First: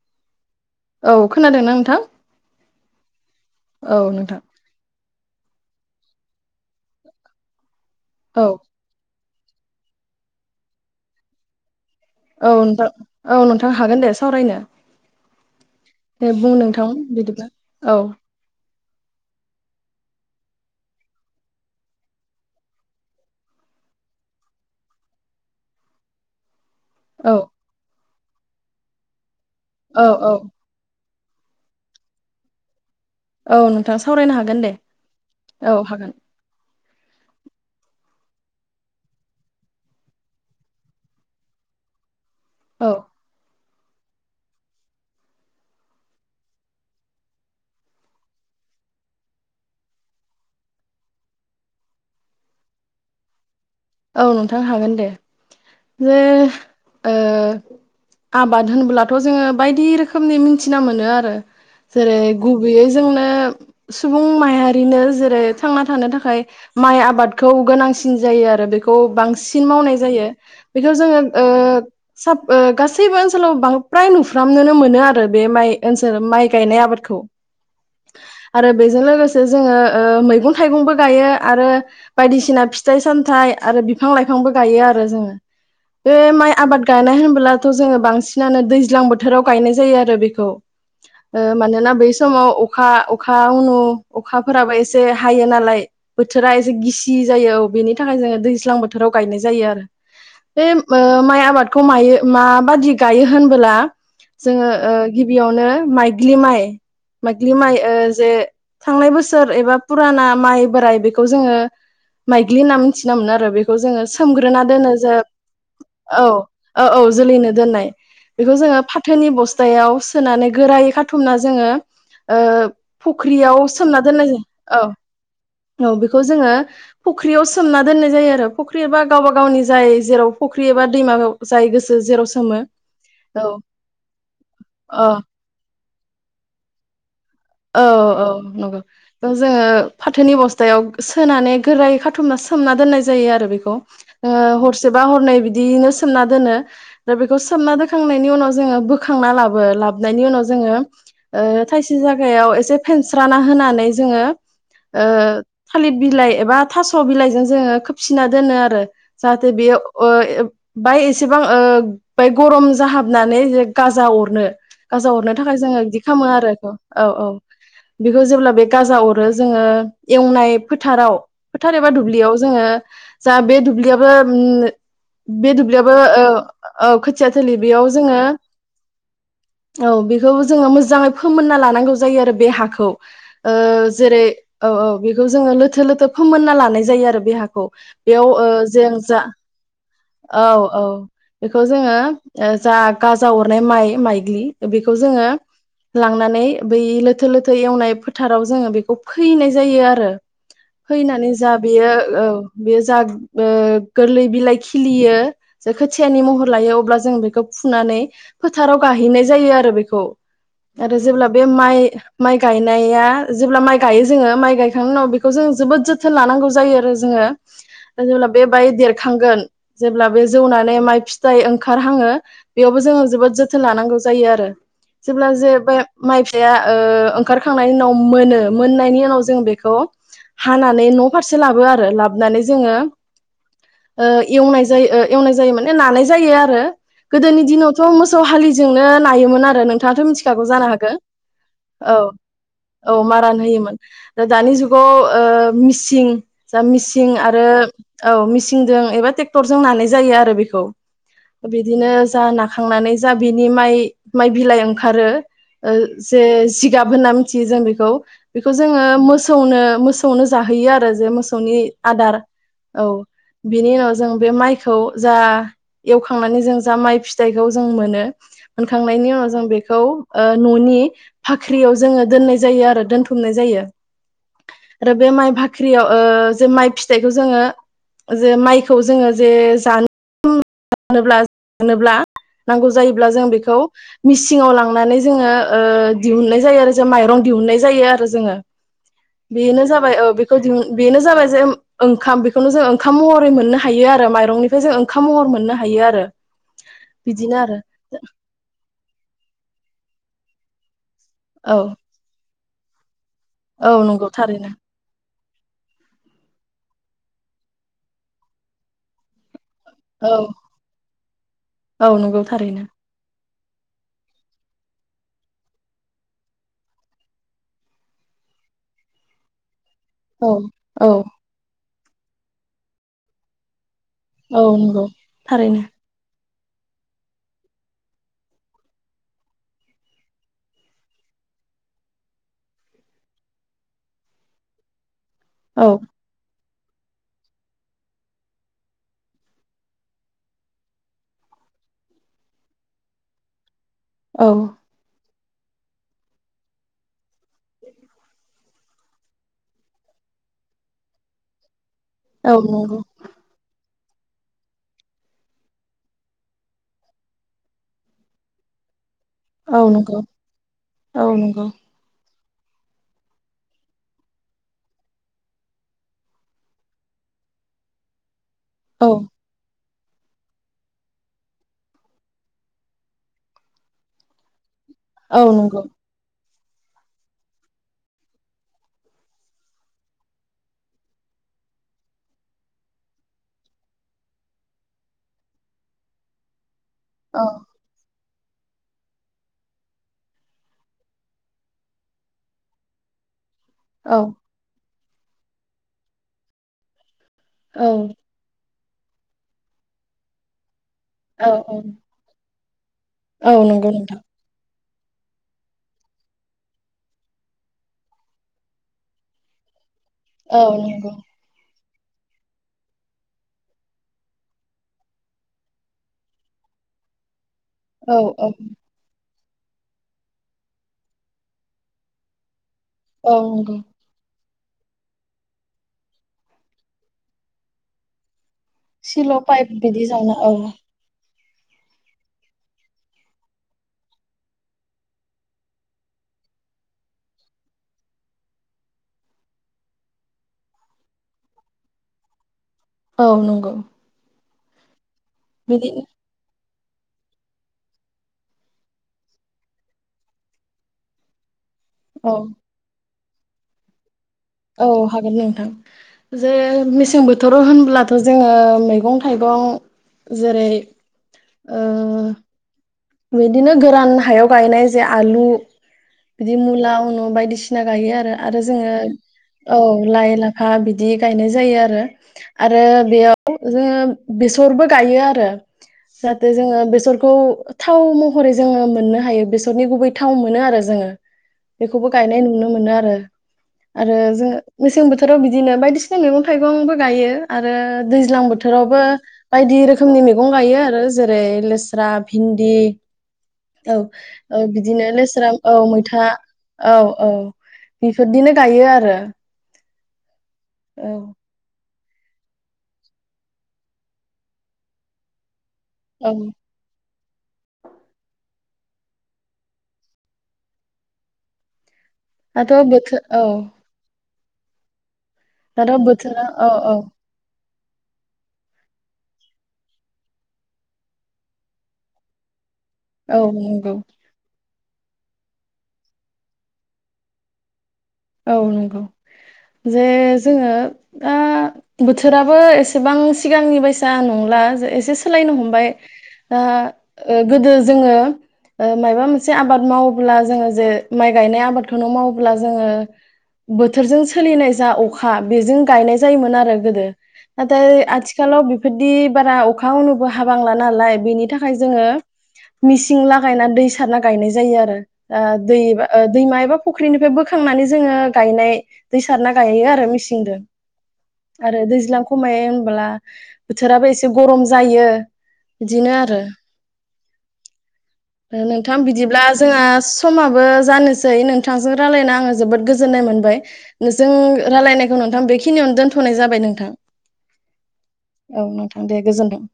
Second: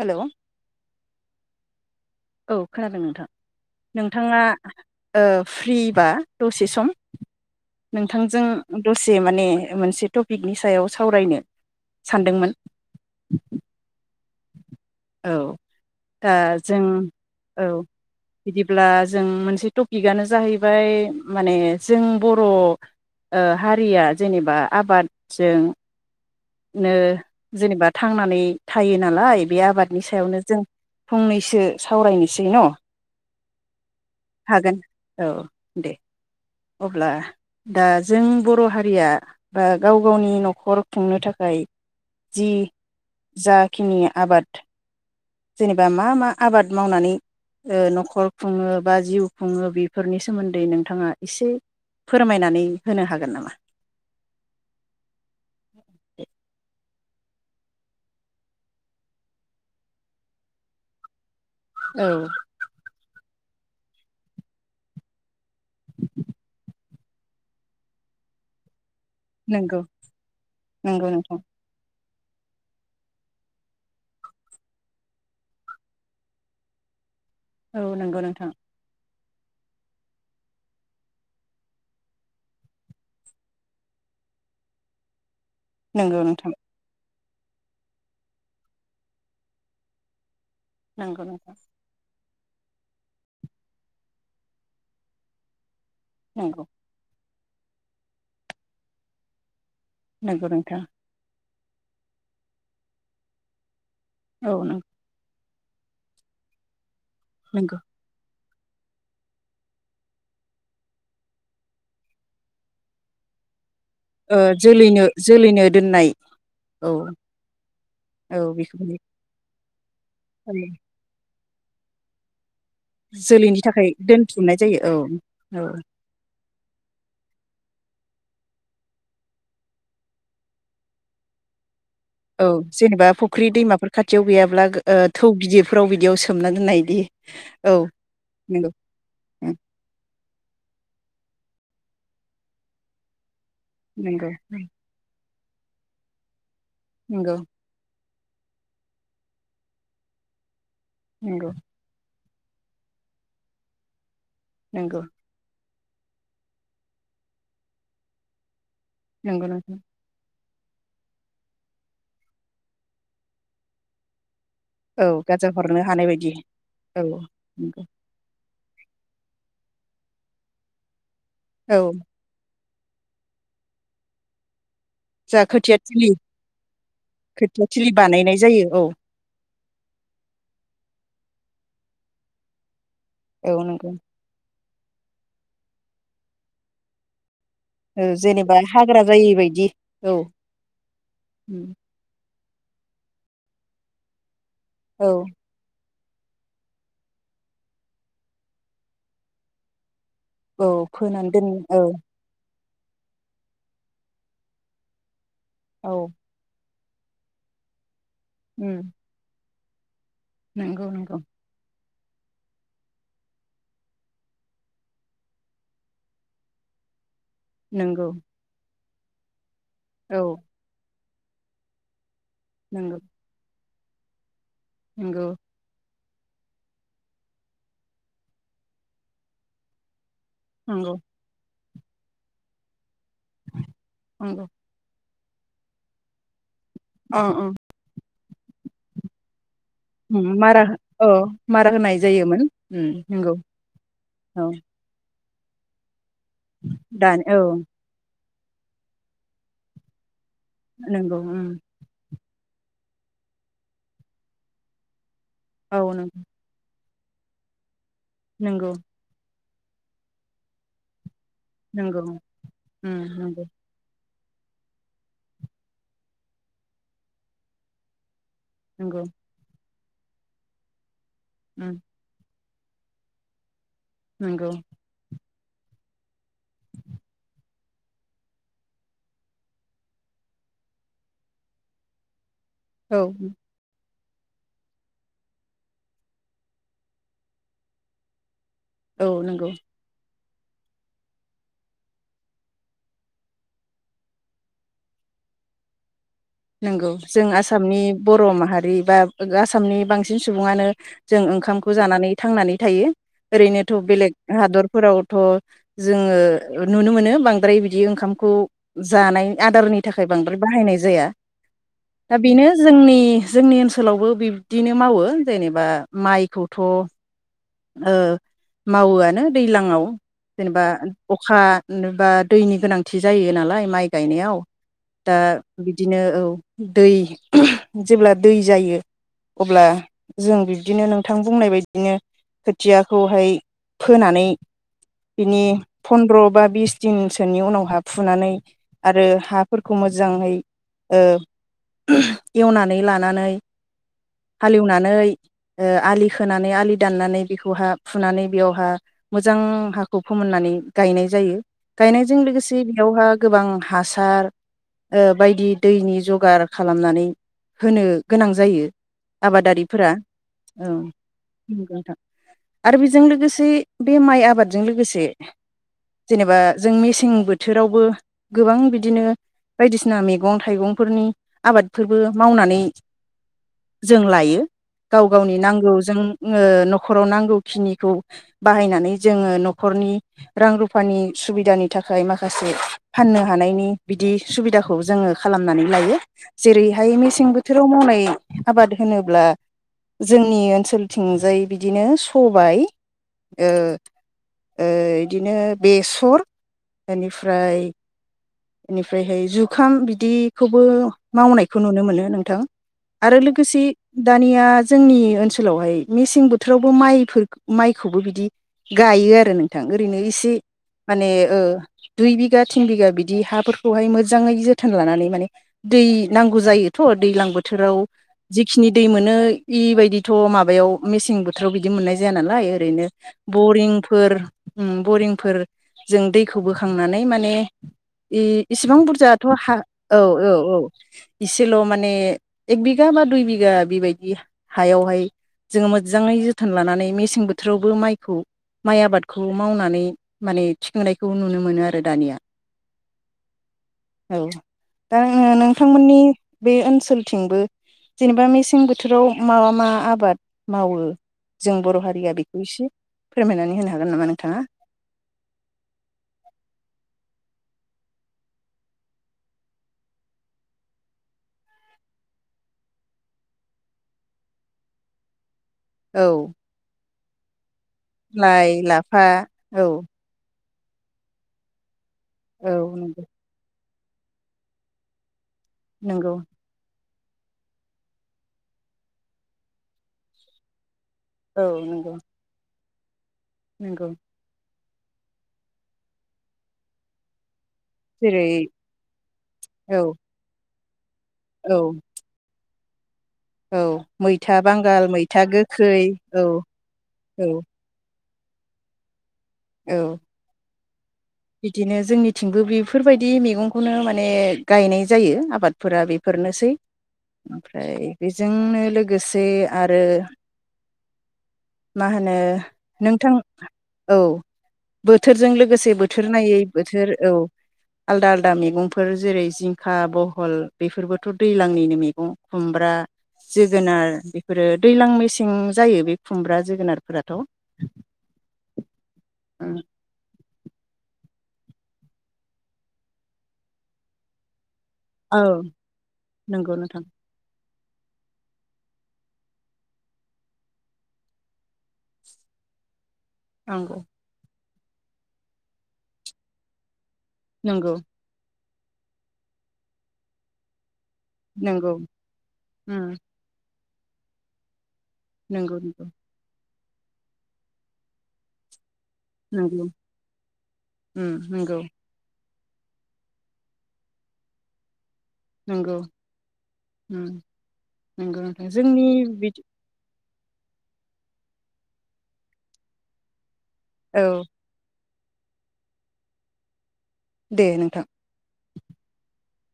Hello औ खोनादोंना नोंथां औ खोनादों नोंथां औ नोंथां नोंथाङा ओ फ्रि बा दसे सम नोंथांजों औ दसे माने मोनसे टपिकनि सायाव सावरायनो औ सानदोंमोन नोंथां औ नोंथां हागोन दे सावरायनो औ दे दा बुं नोंथां बिदिब्ला औ अब्ला जों मोनसे टपिकआनो जाहैबाय माने जों बर' हारिया जेनेबा आबादजों जों औ जेनेबा थांनानै थायो नालाय बे आबादनि औ औ सायावनो जों फंनैसो सावरायनोसै न' औ नोंथां सावरायनो हागोन दे औ दे हागोन अब्ला दा जों बर' हारिया बा गाव गावनि न'खर खुंनो थाखाय जि औ जा खिनि आबाद जेनेबा मा मा आबाद मावनानै ओ न'खर खुङो बा जिउ खुङो बेफोरनि सोमोन्दै नोंथाङा एसे फोरमायनानै होनो हागोन नामा औ नोंथां हागोन दे जे ओ आबाद होनबो्लाथ' जोङो बायदि रोखोमनि मिथिना मोनो आरो औ जेरै गुबैयै जोंनो सुबुं माहारिनो जेरै थांना थानो थाखाय माइ आबादखौ गोनांसिन जायो आरो बे खौ बांसिन नंगौ मावनाय जायो बेखौ नंगौ जोङो नोंथां ओ साब गासैबो ओनसोलाव बांद्राय नुफ्रामनोनो मोनो आरो बे माइ ओनसोल माइ गायनाय आबादखौ औ नंगौ नोंथां थों जोङो ओ मैगं थाइगंबो गायो आरो बायदिसिना फिथाइ सामथाइ आरो बिफां लाइफांबो गायो आरो जोङो बे नंगौ नोंथां माइ आबाद गायनाय होन फुलाथ' जोङो बांसिनानो दैज्लां बोथोराव गायनाय जायो आरो बेखौ नंगौ ओ नोंथां मानोना बै समाव अखा अखा अनु अखाफोराबो एसे हायो नालाय बोथोरा नंगौ एसे गिसि जायो औ बेनि थाखाय जोङो दै दैस्लां बोथोराव गायनाय जायो आरो नंगौ बे नोंथां ओ माया आबाद खौ मायो माबाददि गायो होनबोला औ जोङो ओ बेयावनो माइग्लि माइ माग्लि माइ नंगौ ओ जे थांनाय बोसोर एबा फुराना माइ बोराइ बेखौ जोङो माइग्लि होनना मिथिना मोना [inaudible] खौ जोङो ओ सोमग्रोना दोनो जोलैनो जोब जोलैनो दोननाय औ ओ औ जोलैनो दोन्नाय बेखौ जोङो फाथोनि बस जायावस सोनानै गोरायै खाथुमना जोङो ओ जोलैनि फुख्रियाव थाखाय सोमना दोननाय दोनथुमनाय जायो औ औ बेखौ जोङो फुख्रियाव सोमना दोननाय जायो फुख्रि एबा गावबा गावनि जाय जेराव फुख्रि एबा दैमा जाय गोसो जेराव औ सोमो जेनेबा औ फुख्रि दैमाफोर खाथियाव गैयाब्ला ओ औ थौ गिदिर फ्राव बिदियाव सोमना नायदि औ औ नंगौ जोङो उम फाथोनि बस्थायाव सोनानै गोरायै खाथुमना सोमना दोननाय जायो आरो बेखौ। नंगौ ओ उम हरसेबा हरनै बि बिदियैनो सोमना दोनो दा नंगौ बेखौ सोमनाख खांनायनि उनाव जोङो बोखांना लाबो लाबनायनि उनाव जोङो ओ नंगौ थाइसे जा गाहागायाव एसे फेनस्राना होनानै जोङो नंगौ ओ थालिर बिलाइ एबा थास बिलाइजों जोङो खोबसिना दोनो आरो नंगौ जाहाथे नोंथां बेयो [unintelligible] बाय एसेबां ओ बाय गरम जाहाबनानै गाजा अरनो औ गाजाव हरनो गाजा थाखाय जोङो बिदि हानाय खालामो बायदि आरो बेखौ औ औ नंगौ बेखौ जों जेब्ला बे गाजा अरो जोङो एवनाय फोथाराव फोथार औ एबा दुब्लियाव जोङो जा बे दुब्लियाबो ओम जा बे खोथिया दुब्लियाबो थिलि औ औ खोथिया थोलि बेयाव थिलि जोङो बानायनाय जायो औ औ बेखौ जोङो मोजाङै फोमोनना लानांगोन नांगौ जायो आरो बे हाखौ ओ औ नंगौ जेरै औ औ बेखौ जोङो लोथो लोथो फोमोनना लानाय जायो आरो बे हाखौ ओ बेयाव जेनेबा हाग्रा जोंजा जायै बायदि औ औ बेखौ उम जोङो ओ जा गाजा अरनाय माइ माइग्लि बेखौ औ जोङो लांनानै बै लोथो लोथो एवनाय फोथाराव जोङो बेखौ फैनाय जायो आरो औ फोनानै फैनानै दोन जा बेयो औ बे जा ओ गोरलै बिलाइ खिलियो जे औ खोथियानि महर लायो अब ब्ला जों बेखौ फुनानै उम फोथाराव गाहैनाय जायो आरो बेखौ नंगौ आरो नंगौ जेब्ला बे माइ माइ गायनाया जेब्ला माइ गायो जोङो माइ गायखांनायनि उनाव बेखौ जों जोबोद जोथोन लानांगौ जायो आरो जोङो नंगौ जेब्ला बेबायदि थांगोन जेब्ला औ बे जौनानै माइ फि जाय ओंखारहाङो बेयावबो जों नंगौ जोबोर जो थोन लानांगौ जायो आरो। नंगौ जेब्ला जे बे माइ फिथाया ओंखारखांनायनि उनाव मोनो मोननायनि उनाव जों बेखौ हानानै नंगौ न' फारसे लाबो आ रो लाबनानै जोङो ओ नंगौ एवनाय जायो एवनाय जायो माने नानाय जायो आरो अ गोदोनि अ दिनावथ' मो सौ हालिजोंनो नायोमोन आरो नों थाङाथ' उम मिथिखागौ मारा जानो हा औ मारा औ होनाय जायोमोन उम औ नंगौ मारान होयोमोन औ दानि जुगाव ओ मिसिं जा मिसिं दानि औ आरो औ मिसिं आथिंजों एबा ट्रेक्टरजों नानाय जायो आरो नंगौ उम बिदिनो जा ना खांनानै जा बिनि माइ माइ बिलाइ ओंखारो औ जे जिगाब होनना मिथियो जों बेखौ। बेखौ नंगौ जोङो मोस सौनो मोसौनो जाहोयो आरो सौनि नंगौ आदार नंगौ औ उम नंगौ बिनि उनाव जों बे माइखौ जा एवखांनानै जों जा माइ फिथाइखौ जों मोनो। नंगौ मोनखांनायनि उनाव जों बे खौ ओ न'नि फाख्रियाव उम जोङो दोननाय जा जायो आरो दोनथुमनाय जायो। नंगौ आरो बे माइ बा फाख्रियाव ओ जे माइ फिथाइखौ जोङो जे माइखौ जोङो जे जानो [unintelligible] जानोब्ला नांगौ औ जायोब्ला जों बेखौ मिसिंआव लांनानै जोङो ओ दिहुननाय जायो आरो जों माइरं दिहुननाय जायो आरो जोङो। औ नंगौ बेनो जाबाय औ बे [unintelligible] बेनो जाबाय जे ओंखाम बेखौनो जों ओंखाम महरै मोननो हायो आरो माइरंनिफ्राय जों ओंखाम महर मोननो हायो आरो नोंगौ जों बिदिनो आरो आसामनि बर' माहारि बा आसामनि बांसिन सिन सुबुङानो जों औ ओंखामखौ जानानै थांनानै थायो ओरैनोथ' औ नंगौ बेलेग थारैनो हादरफोरावथ' जोङो नुनो मोनो। बांद्राय बिदि ओंखामखौ जानाय आदारनि थाखाय औ बांद्राय बाहायनाय जाया। औ दा नंगौ बेनो थारैनो जोंनि जोंनि ओनसोलावबो बे बिदिनो मावो जेनेबा माइखौथ' ओ मावोआनो दैलांङाव औ जेनेबा औ अखा जेनेबा दैनि गोनांथि जायो नालाय माइ गायनायाव औ नंगौ दा थारैनो बिदिनो औ दै [unintelligible] जेब्ला दै जायो अब्ला जों बिब्दिनो नोंथां बुंनाय बायदिनो खोथियाखौहाय फोनानै बिनि औ फनन्द्र' बा बिस दिनसोनि उनाव हा फुनानै आरो हाफोरखौ मोजाहै ओ [unintelligible] एवनानै लानानै औ हालिवनानै ओ आलि खोनानै आलि दाननानै बेखौहा फुनानै बेयावहा मोजां हाखौ फोमोननानै गायनाय जायो। गायनायजों औ लोगोसे नंगौ बेयावहा गोबां हासार हासार ओ बायदि दैनि जगार खालामनानै होनो गोनां जायो। औ आबादारिफोरा नोंगौ औ नोंगौ नंगौ आरो बेजों लोगोसे बे माइ आबादजों लोगोसे जेनेबा जों मेसें बोथोरावबो गोबां औ बिदिनो बायदिसिना मैगं थाइगंफोरनि आबादफोरबो मावनानै जों लायो। गाव औ गावनि नंगौ नांगौजों जोंङो न'खराव नांगौ खिनिखौ बाहायनानै जोङो न'खरनि रां रुफानि सुबिदानि थाखाय माखासे फाननो हानायनि बिदि सुबिदाखौ जोङो खालामनानै लायो। जेरैहाय औ मेसें बोथोराव मावनाय आबाद होनोब्ला जोंनि ओनसोल थिंजाय बिदिनो सबाय ओ ओ इदिनो बेसर ओनिफ्राय औ इनिफ्रायहाय जुखाम बिदिखौ बो औ मावनायखौ नुनो मोनो नोंथां आरो औ लोगोसे नंगौ नोंथां दानिया जोंनि ओनसोलावहाय मेसें बोथोरावबो माइफोर माइखौबो बिदि गायो आरो नों थां ओरैनो इसे औ नंगौ माने ओ दुइ बिघा तिन बिघा बिथ दि हाफोरखौहाय मोजाङै जोथोन लानानै माने दै नांगौ जायोथ दै लां बो थोराव औ औ जिखिनि दै मोनो इबायदिथ माबायाव मेसें बोथोराव बिदि मोननाय जाया नालाय ओरैनो औ नंगौ बरिंफोर उम बरिंफोरजों दैखौ बोखांनानै माने इ इसिबां सिल' बुरजायाथ पाइप हा बिदि औ जावना औ औ इसेल माने एक बिगा बा दुइ बिगा बेबायदि हायावहाय जोङो मोजाङै जोथोन लानानै मेसें बोथोरावबो माइखौ माइ आबादखौ मावनानै माने थिखांनायखौ नुनो मोनो आरो दानिया औ नंगौ औ दाङो बिदि नोंथांमोननि बे ओनसोलथिंबो जेनेबा मेसें बोथोराव मा मा आबाद मावो जों बर हारिया औ बेखौ एसे फोरमायनानै होनो हागोन नामा नों औ हागोन नोंथां जे मेसें बोथ थोराव होनब्लाथ जोङो मैगं थाइगं जेरै ओ बिदिनो गोरान हायाव गायनाय जे आलु औ इदि मुला उनु बायदिसि सिना गायो आरो आरो लाइ जोङो लाफा औ लाइ ला हा बिदि गायनाय जायो आरो औ आरो नंगौ बेयाव जोङो बेसरबो गायो आरो नंगौ जाहाथे जोङो बेसर खौ थाव महरै जोङो मोननो हायो बेसरनि गुबै थाव मोनो आरो जोङो औ बेखौबो नंगौ गायनाय नुनो मोनो आ ओ नंगौ आरो जोङो मेसें बोथोराव बिदिनो बायदिसिना मैगं थाइगंबो गायो। आरो दैज्लां जेरै बोथोरावबो बायदि औ रोखोमनि मैगं गायो आरो ना जेरै औ लेस्रा दि औ औ मैथा बिदिनो बांगाल मैथा लेस्राम औ गोखै मैथा औ औ बिदि बिदिनो गायो आरो औ औ बिदिनो जोंनिथिंबो बेफोरबायदि मैगंखौनो माने गायनाय जायो आबाद फोरा औ बेफोरनोसै ओमफ्राय बेजोंनो लोगोसे आरो मा होनो दाथ' बोथोर नोंथां औ औ बोथोरजों दाथ' लोगोसे बोथ बोथोर बोथोरा नायै औ बोथोर औ आलदा आलदा मैगंफोर जेरै जिंखा बहल बेफोरबोथ' दैज्लांनिनो मैगं [unintelligible] फोरा औ नंगौ जोगोनार बेफोरो दैज्लां मेसें जायो बे खुमब्रा जोगोनारफोराथ औ नंगौ जे जोंङो दा बोथोराबो एसेबां सिगांनि बायसा नंला एसे औ सोलायनो हमबाय नंगौ नोंथां ओ गोदो जोंङो माइबा मोनसे आबाद मावोब्ला जोंङो जे माइ गायनाय आबादखौनो मावोब्ला जोंङो नंगौ बोथोरजों सोलिनाय जा अखा बेजों गायनाय जायोमोन आरो गोदो नंगौ नाथाय आथिखालाव बिफोरदि बारा अखायाव नुबो हाबांला नालाय बिनि थाखाय नंगौ जोंङो उम मेसिन लागायना दै सारना गायनाय जायो आरो ओ नंगौ दै नंगौ एबा दै माइ बा फुख्रिनिफ्राय बोखांनानै जोंङो गायनाय दै सारना नंगौ गयो आरो मेसिंजों उम नंगौ आरो दैज्लां खमाय मानो होनोमब्ला बोथोराबो एसे गरम जायो नंगौ बिदिनो आरो उम नंगौ ओ नोंथां जोंनि बिदिब्ला बिदि जोंहा स माबो जानोसै नोंथांजों रायलायना आंङो जोबोद गोजोननाय मोनबाय नोंजों औ रालाय ना खौ नोंथां बेखिनियावनो दोनथनाय जाबाय नोंथां दे नोंथां। औ नोंथां दे गोजोन्थों